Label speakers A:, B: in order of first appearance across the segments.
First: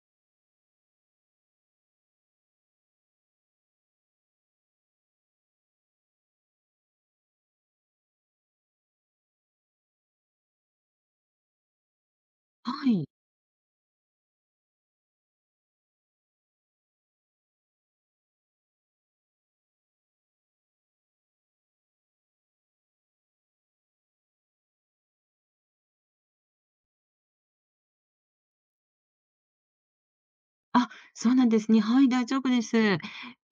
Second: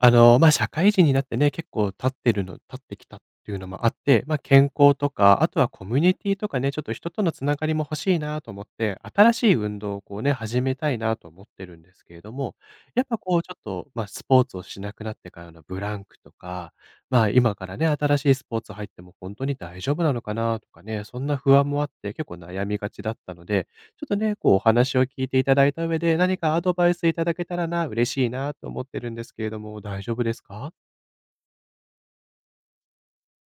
A: まあ、社会人になってね、結構経ってきたっていうのもあって、まあ、健康とか、あとはコミュニティとかね、ちょっと人とのつながりも欲しいなと思って、新しい運動をこうね、始めたいなと思ってるんですけれども、
B: は
A: やっ
B: い。
A: ぱこうちょっと、まあ、スポーツをしなくなってからのブランクとか、まあ、今からね、新しいスポーツ入っても本当に大丈夫なのかなとかね、そんな不安もあって、結構悩みがちだったのでちょっとね、こうお話を聞いていただいた上で、何かアドバイスいただけたらな、嬉しいなと思ってるんですけれども、大丈夫ですか？
B: あ、そうなんですね。はい、大丈夫です。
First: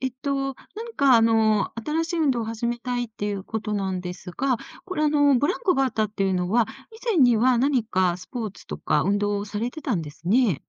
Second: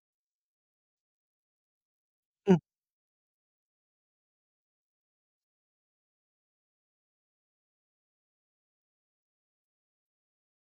B: 何か新しい運動を
A: うん、
B: 始めたいっていうことなんですが、これブランクがあったっていうのは、以前には何かスポーツとか運動をされてたんですね。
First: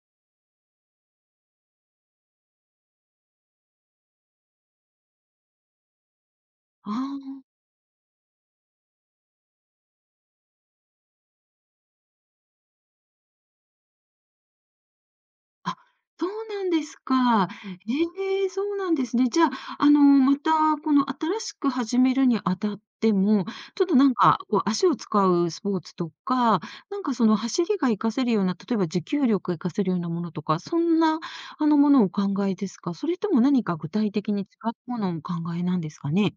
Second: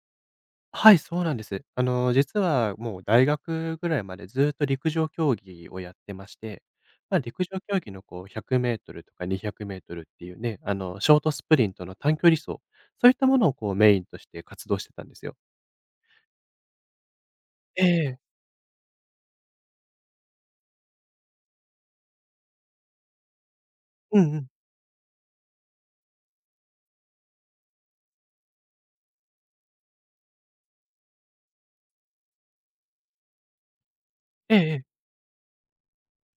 A: はい、そうなんです。実はもう大学ぐらいまでずっと陸上競技をやってまして、
B: あ
A: まあ、陸
B: あ。
A: 上競技のこう1 0 0ルとか2 0 0ルっていうね、ショートスプリントの短距離走、そういったものをこうメインとして活動してたんですよ。
B: あ、そうなんですか。
A: ええ。
B: ええ、そうなんですね。じゃあ、また、この新しく始めるにあたっても、ちょっとなん
A: うんう
B: か、
A: ん。
B: こう、足を使うスポーツとか、なんかその走りが活かせるような、例えば持久力が活かせるようなものとか、そんな、ものをお考えですか？それとも何か具体的に違
A: えええ
B: う
A: え。
B: ものをお考えなんですかね？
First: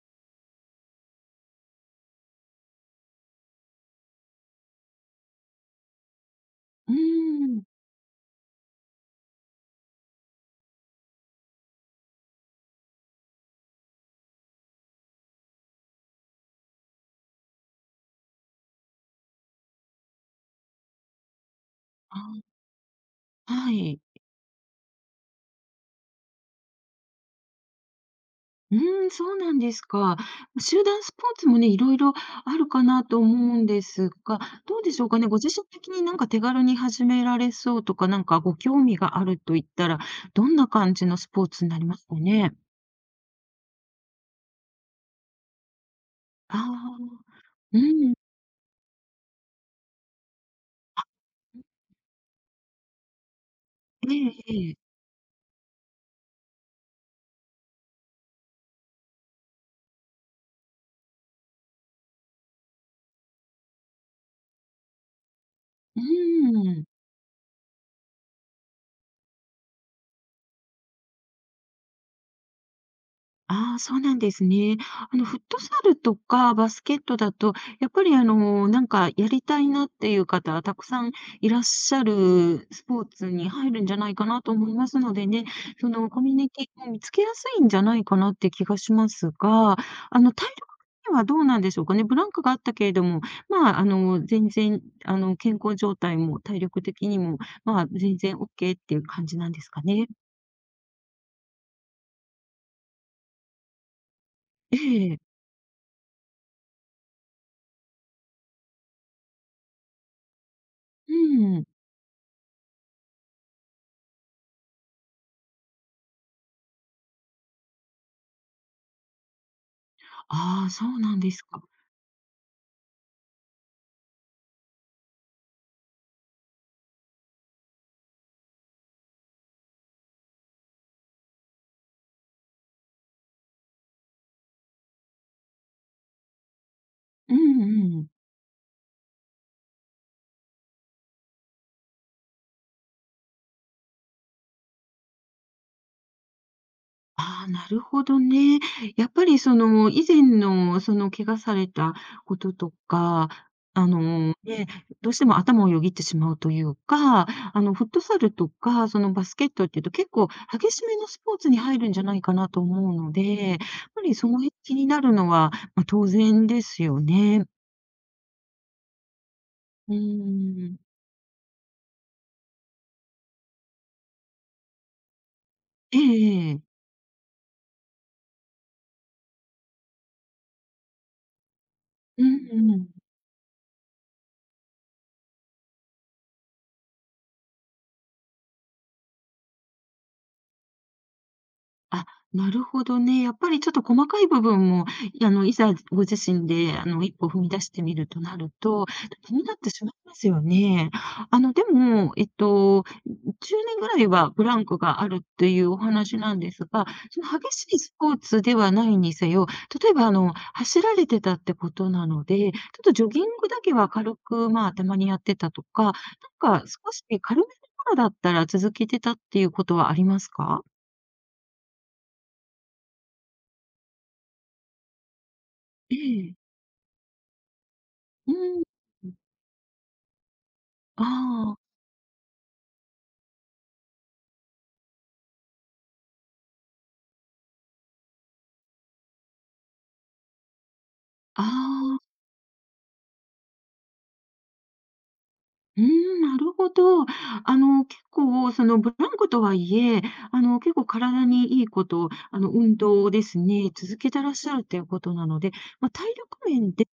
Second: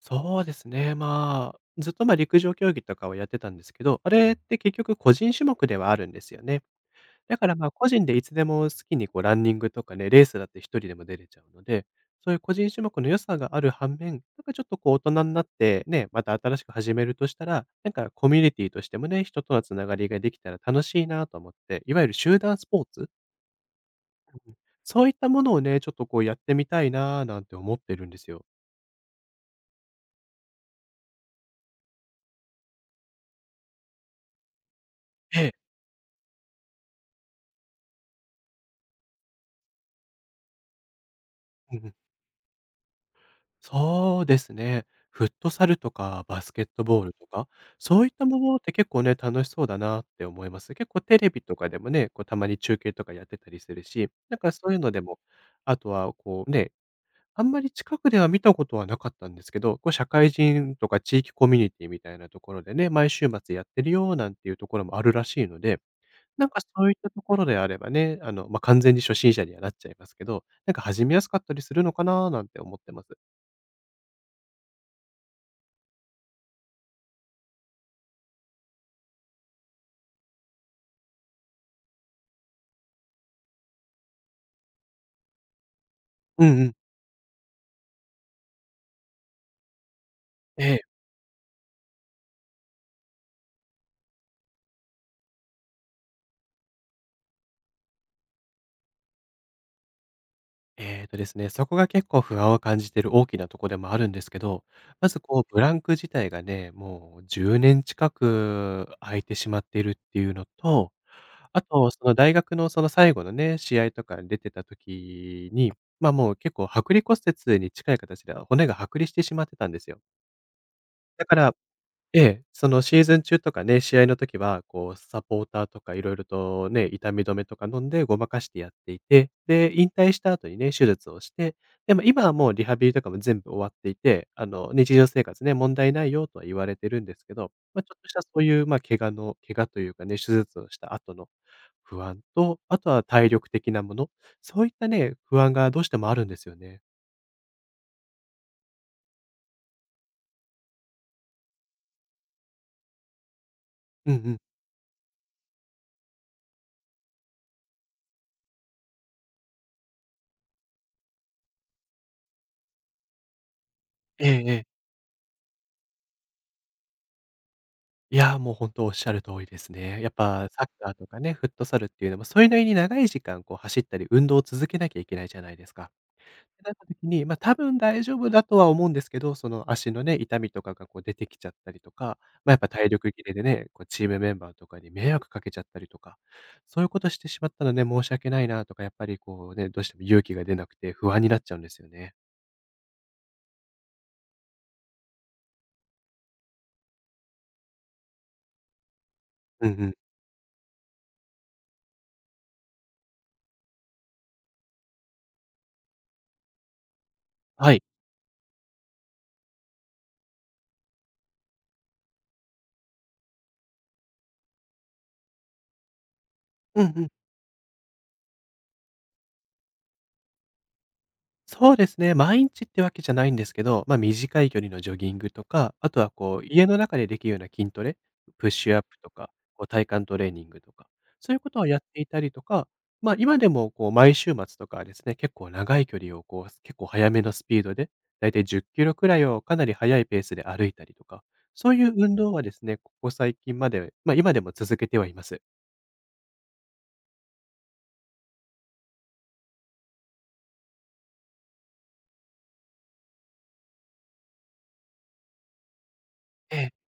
A: そうですね。まあ、ずっとまあ陸上競技とかをやってたんですけど、あれって結局個人種目ではあるんですよね。
B: うー
A: だから
B: ん。
A: まあ個人でいつでも好きにこうランニングとかね、レースだって一人でも出れちゃうので、そういう個人種目の良さがある反面、なんかちょっとこう大人になってね、また新しく始めるとしたら、なんかコミュニティとしてもね、人とのつながりができたら楽しいなと思って、いわゆる集
B: あ
A: 団スポーツ、
B: あ、はい。
A: そういったものをね、ちょっとこうやってみたいななんて思ってるんですよ。
B: うーん、そうなんですか。集団スポーツもね、いろいろあるかなと思うんですが、どうでしょうかね。ご
A: え
B: 自
A: え。
B: 身的になんか手軽に始められそうとか、なんかご興味があると言ったら、どんな感じのスポーツに
A: うん
B: なり
A: うん。
B: ますかね。
A: そうですね。フットサルとかバス
B: あ
A: ケットボールと
B: あ、
A: か、
B: う
A: そういっ
B: ん。
A: たものって結構ね、楽しそうだなって思います。結構テレビとかでもね、こうたまに中継とかやってたりするし、
B: ええ
A: なんかそ
B: え
A: うい
B: え。
A: うのでも、あとはこうね、あんまり近くでは見たことはなかったんですけど、こう社会人とか地域コミュニティみたいなところでね、毎週末やってるよなんていうところもあるらしいので、
B: う
A: なんかそ
B: ーん。
A: ういったところであればね、まあ、完全に初心者にはなっちゃいますけど、なんか始めやすかったりするのかななんて思ってます。
B: ああ、そうなんですね。フットサルとかバスケットだと、やっぱりなんかやりたいなっていう方はたくさんいらっしゃるスポーツに入るんじゃないかなと思いますのでね、そのコミュ
A: う
B: ニ
A: んう
B: テ
A: ん。
B: ィを見つけやすいんじゃないかなって気がしますが、体
A: え
B: 力
A: え。
B: 的にはどうなんでしょうかね。ブランクがあったけれども、全然、健康状態も体力的にも、全然 OK っていう感じなんですかね。
A: ですね、そこが結構不安を感じてる大きなとこでもあるんですけど、
B: え
A: ま
B: え。
A: ずこうブランク自体がね、もう10年近く空いてしまっているっていうのと、
B: う
A: あ
B: ん。
A: とその大学のその最後のね、試合とかに出てた時に、ま、あもう結構剥離骨折に近い形で、骨が剥離してしまってたんですよ。
B: ああ、そうなん
A: だ
B: で
A: か
B: す
A: ら
B: か。
A: ええ、そのシーズン中とかね、試合の時は、こうサポーターとかいろいろとね、痛み止めとか飲んでごまかしてやっていて、で、引退した後にね、手術をして、でも今はもうリハビリとかも全部終わっていて、日常生活ね、問題ないよとは言われてるんですけ
B: う
A: ど、
B: んう
A: まあ、ちょっ
B: ん。
A: としたそういう、まあ、怪我というかね、手術をした後の不安と、あとは体力的なもの、そういったね、不安がどうしてもあるんですよね。
B: ああ、なるほどね。やっぱりその以前のその怪我されたこととか、あ
A: うんう
B: の、
A: ん。
B: ね、どうしても頭をよぎってしまうというか、フットサルとか、そのバスケットっていうと結構激しめのスポーツに入るんじゃないかなと思うので、やっぱり
A: ええ
B: その辺
A: ええ。
B: 気になるのは、当然ですよね。
A: いや、もう本当おっしゃる通りです
B: う
A: ね。やっぱサッ
B: ん。
A: カーとかね、フットサルっていうのも、それなりに長い時間こう走ったり、運動を続けなきゃいけないじゃないですか。
B: え
A: っ
B: ええ。
A: てなった時に、ま、多分大丈夫だとは思うんですけど、その足のね、痛みとかがこう出てきちゃったりとか、
B: う
A: ま、やっぱ
B: んうん。
A: 体力切れでね、こうチームメンバーとかに迷惑かけちゃったりとか、そういうことしてしまったらね、申し訳ないなとか、やっぱりこうね、どうしても勇気が出なくて不安になっちゃうんですよ
B: あ、
A: ね。
B: なるほどね。やっぱりちょっと細かい部分も、いあの、いざご自身で、一歩踏み出してみるとなると、気になっ
A: うん
B: てし
A: う
B: ま
A: ん。
B: いますよね。でも、10年ぐらいはブランクがあるっていうお話なんですが、その激し
A: は
B: い
A: い。
B: スポーツではないにせよ、例えば、走られてたってことなので、ちょっとジョギングだけは軽く、たまにやってたとか、なんか
A: う
B: 少
A: んう
B: し
A: ん。
B: 軽めの頃だったら続けてたっていうことはありますか？
A: そうですね、毎日ってわけじゃないんですけど、ま、短い距離のジョギングとか、あ
B: え
A: とは
B: え。
A: こう、家の中でできるような筋トレ、
B: う
A: プッ
B: ー
A: シュアップ
B: ん。
A: と
B: ん。
A: か、こう体幹トレーニングとか、
B: あ
A: そういうこ
B: あ、
A: とをやっていたりとか、ま、今でもこう毎週末とかはですね、結構長い距離をこう、結構早めのスピードで、だいたい10キロくらいをかなり速いペースで歩いたりとか、
B: あ
A: そういう運動はですね、ここ最近まで、ま、今でも続けてはいます。
B: うーん、なるほど。結構、その、ブランコとはいえ、結構体にいいこと、運動をですね、続けてらっしゃるっていうことなので、体力
A: え
B: 面
A: え。
B: で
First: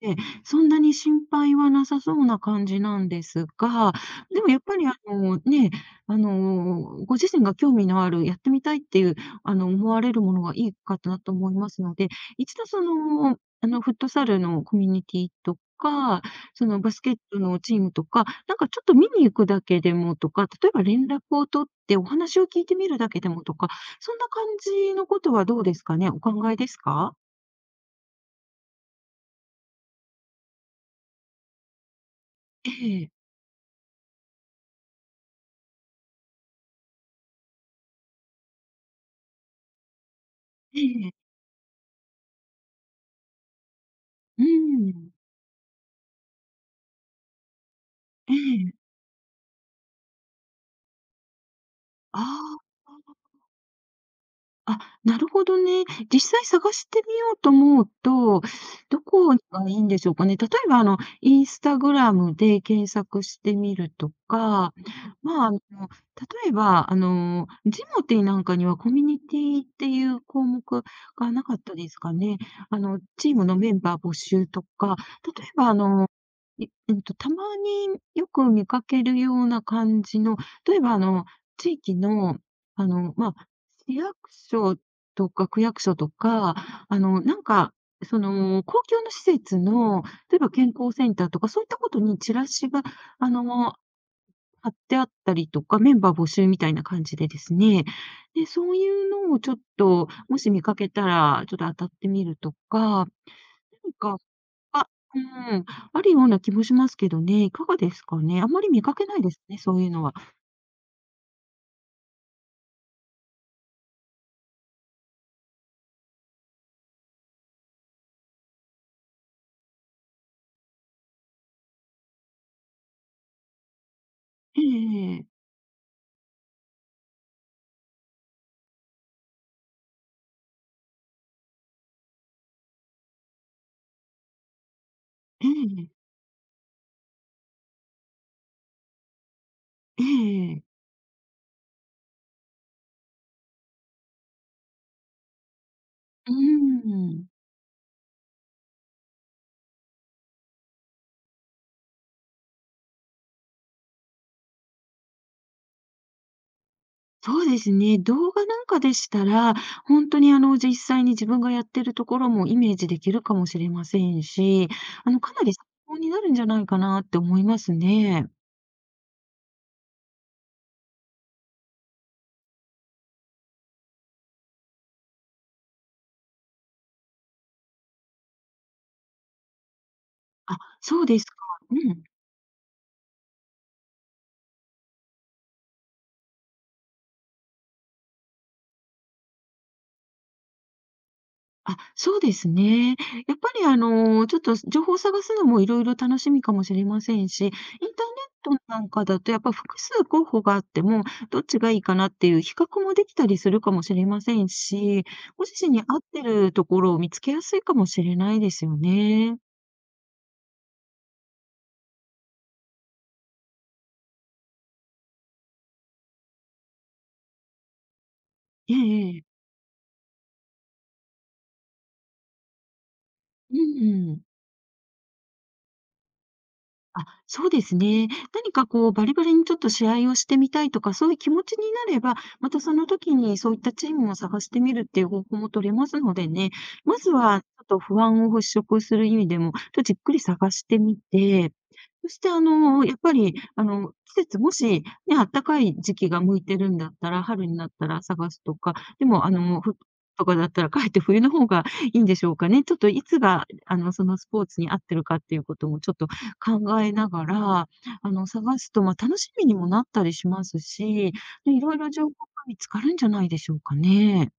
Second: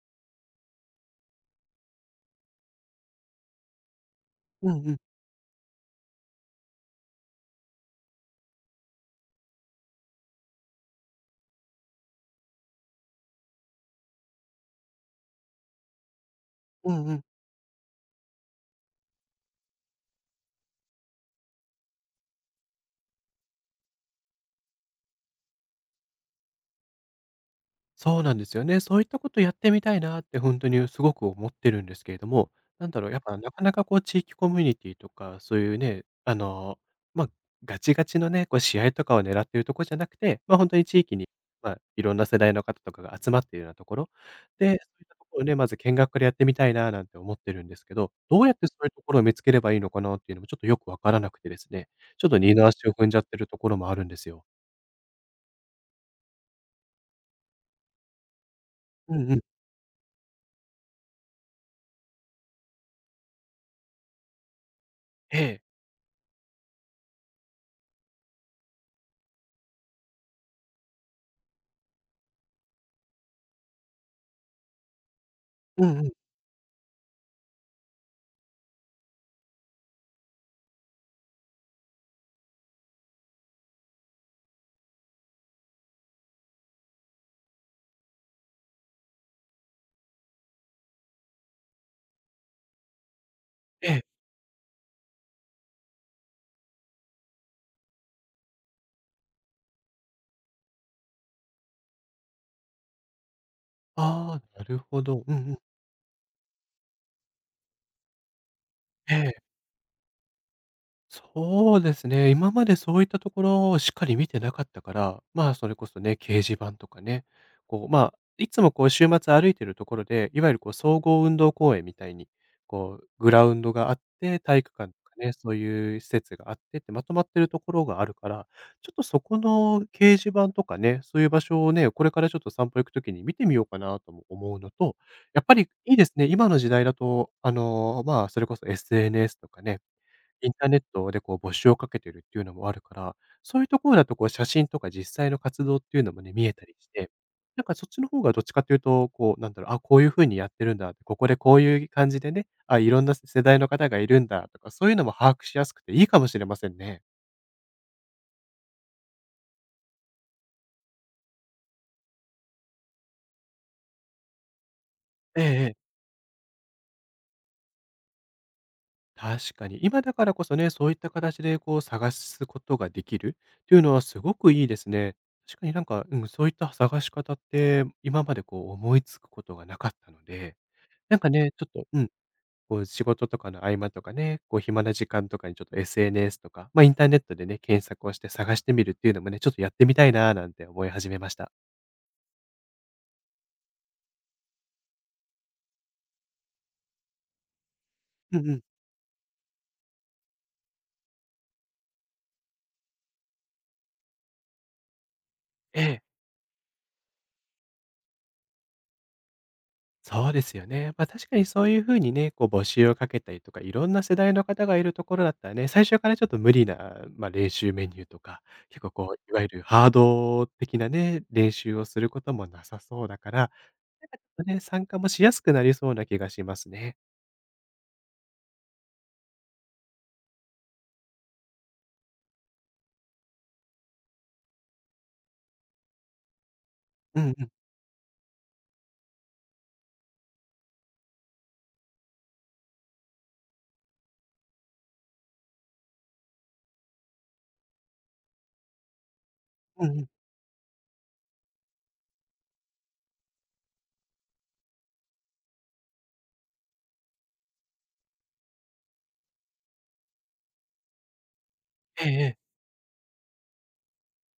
B: そんなに心配はなさそうな感じなんですが、でもやっ
A: う
B: ぱ
A: ん
B: り、
A: うん。
B: あの、ご自身が興味のある、やってみたいっていう、思われるものがいいかなと思いますので、一度その、フットサルのコミュニティとか、そのバ
A: う
B: ス
A: んう
B: ケッ
A: ん。
B: トのチームとか、なんかちょっと見に行くだけでもとか、例えば連絡を取ってお話を聞いてみるだけでもとか、そんな感じのことはどうですかね？お考えですか？
A: そうなんですよね。そういったことやってみたいなって本当にすごく思ってるんですけれども、
B: え
A: なんだろ
B: え。
A: う、やっぱなかなかこう地域コミュニティとか、そういうね、まあ、ガチガチのね、こう試合とかを狙ってるとこじゃなくて、ま、あ本当
B: え
A: に地域
B: え。
A: に、まあ、いろんな世代の方とかが集まっているようなところ、
B: う
A: で、そう
B: ー
A: いっ
B: ん。
A: たところをね、まず見学からやってみたいななんて思ってるんですけど、
B: え
A: どうやってそ
B: え。
A: ういうところを見つければいいのかなっていうのもちょっとよくわからなくてですね、
B: あ
A: ちょっと二の足を
B: あ。
A: 踏んじゃってるところもあるんですよ。
B: あ、なるほどね。実際探してみようと思うと、ど
A: う
B: こ
A: んうん。
B: がいいんでしょうかね。例えば、インスタグラムで検索してみるとか、
A: ええ。
B: 例えば、ジモティーなんかにはコミュニティっていう項目がなかったですかね。チームのメンバー募集とか、例えば、
A: うんうん。
B: いうんと、たまによく見かけるような感じの、例えば、地域の、あの、まあ、市役所とか区役所とか、なんか、その、公共の施設の、例えば健康センターとか、そういったことにチラシが、あの、
A: ええ。
B: 貼ってあったりとか、メンバー募集みたいな感じでですね、で、そういうのをちょっと、もし見かけたら、ちょっと当たってみるとか、なんか
A: ああ、なる
B: あ
A: ほ
B: う
A: ど。うんうん。
B: ん、あるような気もしますけどね、いかがですかね。あんまり見かけ
A: え
B: ないです
A: え。
B: ね、そういうのは。
A: そうですね。今までそういったところをしっかり見てなかったから、まあ、それこそね、掲示板とかね、こう、まあ、いつもこう、週末歩いてるところで、いわゆるこう、総合運動公園みたいに、こう、グラウンドがあって、体
B: え
A: 育館とか
B: えええ。
A: ね、そういう施設があってって、まとまってるところがあるから、ちょっとそこの掲示板とかね、そういう場所をね、これからちょっと散歩行くときに見てみようかなとも思うのと、やっ
B: ええ
A: ぱり
B: え
A: いいで
B: え。
A: すね。今の時代だと、まあ、それこそ SNS とかね、インターネットでこう募集をかけてるっていうのもあるから、そういうところだとこう写真とか実際の活動っていうのもね、
B: う
A: 見えたりして、
B: ん。
A: なんかそっちの方がどっちかというと、こうなんだろう、あ、こういう風にやってるんだって、ここでこういう感じでね、あ、いろんな世代の方がいるんだとか、そういうのも把握しやすくていいかもしれませんね。
B: そうですね。動画なんかでしたら、本当に実際に自分がやってるところもイメージできるかもしれませんし、か
A: え
B: な
A: え
B: り
A: え
B: 参
A: え。
B: 考になるんじゃないかなって思いますね。
A: 確かに。今だからこそね、そういった形でこう探すことができるっていうのはすごくいいですね。確かになんか、うん、そういった探し方って、今までこう思いつくことがなかったので
B: あ、そう
A: な
B: で
A: ん
B: す
A: か
B: か。
A: ね、ちょっ
B: う
A: と、う
B: ん。
A: ん、こう仕事とかの合間とかね、こう暇な時間とかにちょっと SNS とか、ま、インターネットでね、検索をして探してみるっていうのもね、ちょっとやってみたいなーなんて思い始めました。
B: あ、そうですね。やっぱりちょっと情報を探すのもいろいろ楽しみかもしれませんし、インターネッ
A: うんうん。
B: トなんかだとやっぱ複数候補があっても、どっちがいいかなっていう比較もできたりするかもしれませんし、ご自身
A: え
B: に合っ
A: え、
B: てるところを見つけやすいかもしれないですよね。
A: そうですよね。ま、確かにそういう風にね、こう募集をかけたりとか、いろんな世代の方がいるところだったらね、最初からちょっと無理な、まあ、練習メニューとか、
B: え
A: 結構こ
B: えええ。
A: ういわゆるハード的なね、練習をすることもなさそうだから、なん
B: うんう
A: かち
B: ん。
A: ょっとね、参加もしやすくなりそうな気がしますね。
B: あ、そうですね。何かこう、バリバリにちょっと試合をしてみたいとか、そういう気持ちになれば、またその時にそういったチームを探してみるっていう方法も取れますのでね、まず
A: うん
B: は
A: う
B: ち
A: ん。
B: ょっと不安を払拭する意味でも、ちょっとじっくり探してみて、そしてやっぱり、季節、もしね、暖かい時期が向いてるんだったら、春になったら探すとか、でもふ
A: うんうん。
B: とかだったら、かえって冬の方がいいんでしょうかね。ちょっといつが、そのスポーツに合ってるかっていうことも、ちょっと考えながら、探すと、楽しみにもなったりしますし、で、いろいろ
A: え
B: 情報
A: え
B: が
A: ええ。
B: 見つかるんじゃないでしょうかね。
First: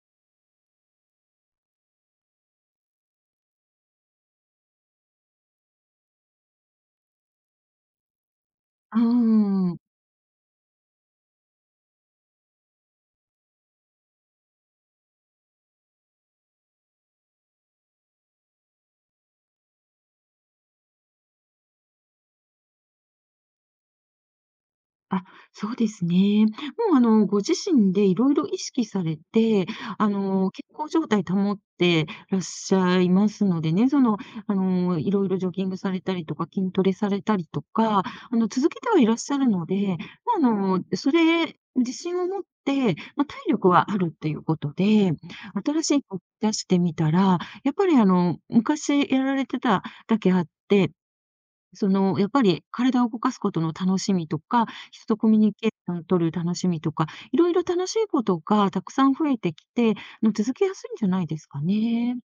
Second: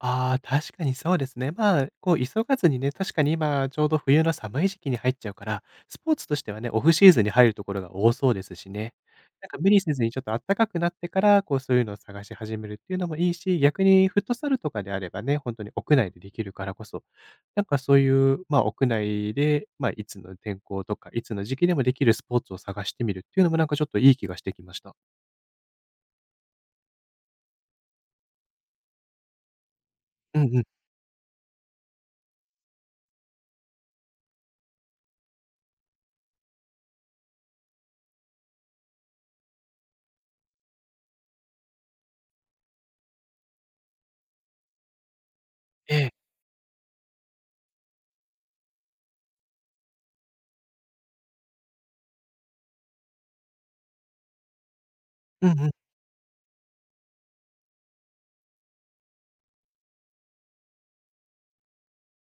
A: ああ、確かにそうですね。まあ、こう急がずにね、確かに今ちょうど冬の寒い時期に入っちゃうから、スポーツとしてはね、オフシーズンに入るところが多そうですしね。
B: う
A: なんか無
B: ー
A: 理せずにちょっと暖かくなってから、こうそういうのを探し始めるっていうのもいいし、逆にフットサルとかであればね、本当に屋内でできるからこそ、なんかそういう、まあ、屋内で、まあ、いつの天候とか、いつの時期でもできるスポーツを探してみるっていうのもなんかちょっといい気がしてきました。
B: あ、そうですね。もう、ご自身でいろいろ意識されて、
A: うんうん。
B: 健康状態保ってらっしゃいますのでね、その、いろいろジョギングされたりとか、筋トレされたりとか、続けてはいらっしゃるので、それ、自信を持って、体力はあるっていうことで、新し
A: え
B: い
A: え。
B: こと出してみたら、やっぱり、昔やられてただけあって、その、やっぱり体を動かすことの楽しみとか、人とコミュ
A: う
B: ニ
A: んう
B: ケ
A: ん。
B: ーションを取る楽しみとか、いろいろ楽しいことがたくさん増えてきて、続けやすいんじゃないですかね。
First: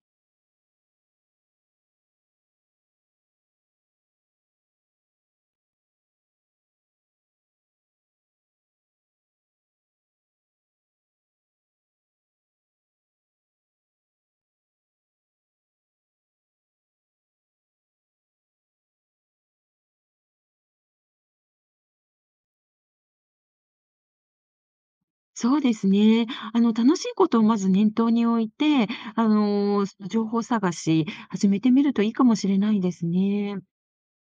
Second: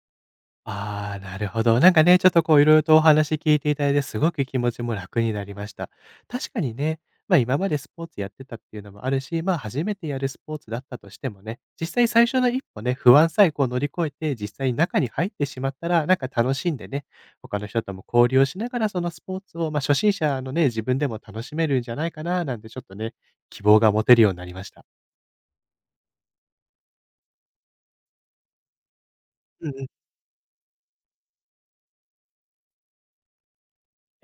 A: ああ、なるほど。なんかね、ちょっとこう色々とお話聞いていただいて、すごく気持ちも楽になりました。確かにね、ま、あ今までスポーツやってたっていうのもあるし、ま、あ初めてやるスポーツだったとしてもね、実際最初の一歩ね、不安さえこう乗り越えて、実際に中に入ってしまったら、なんか楽しんでね、他の人とも交流をしながら、そのスポーツを、ま、あ初心者のね、自分でも楽しめるんじゃないかななんてちょっとね、希望が持てるようになりました。
B: そうですね。楽しいことをまず念頭に置いて、
A: うんうん。
B: その情報探し、始めてみるといいかもしれないですね。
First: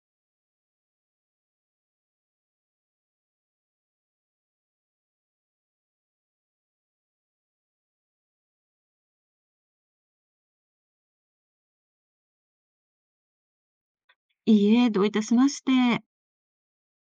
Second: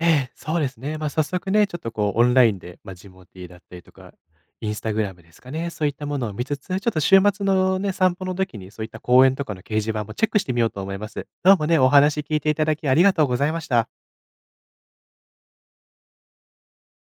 A: ええ、そうですね。ま、あ早速ね、ちょっとこうオンラインで、まあ、ジモティーだったりとか、インスタグラムですかね、そういったものを見つつ、ちょっと週末のね、散歩の時にそういった公園とかの掲示板もチェックしてみようと思います。どうもね、お話聞いていただきありがとうございました。
B: いいえ、どういたしまして。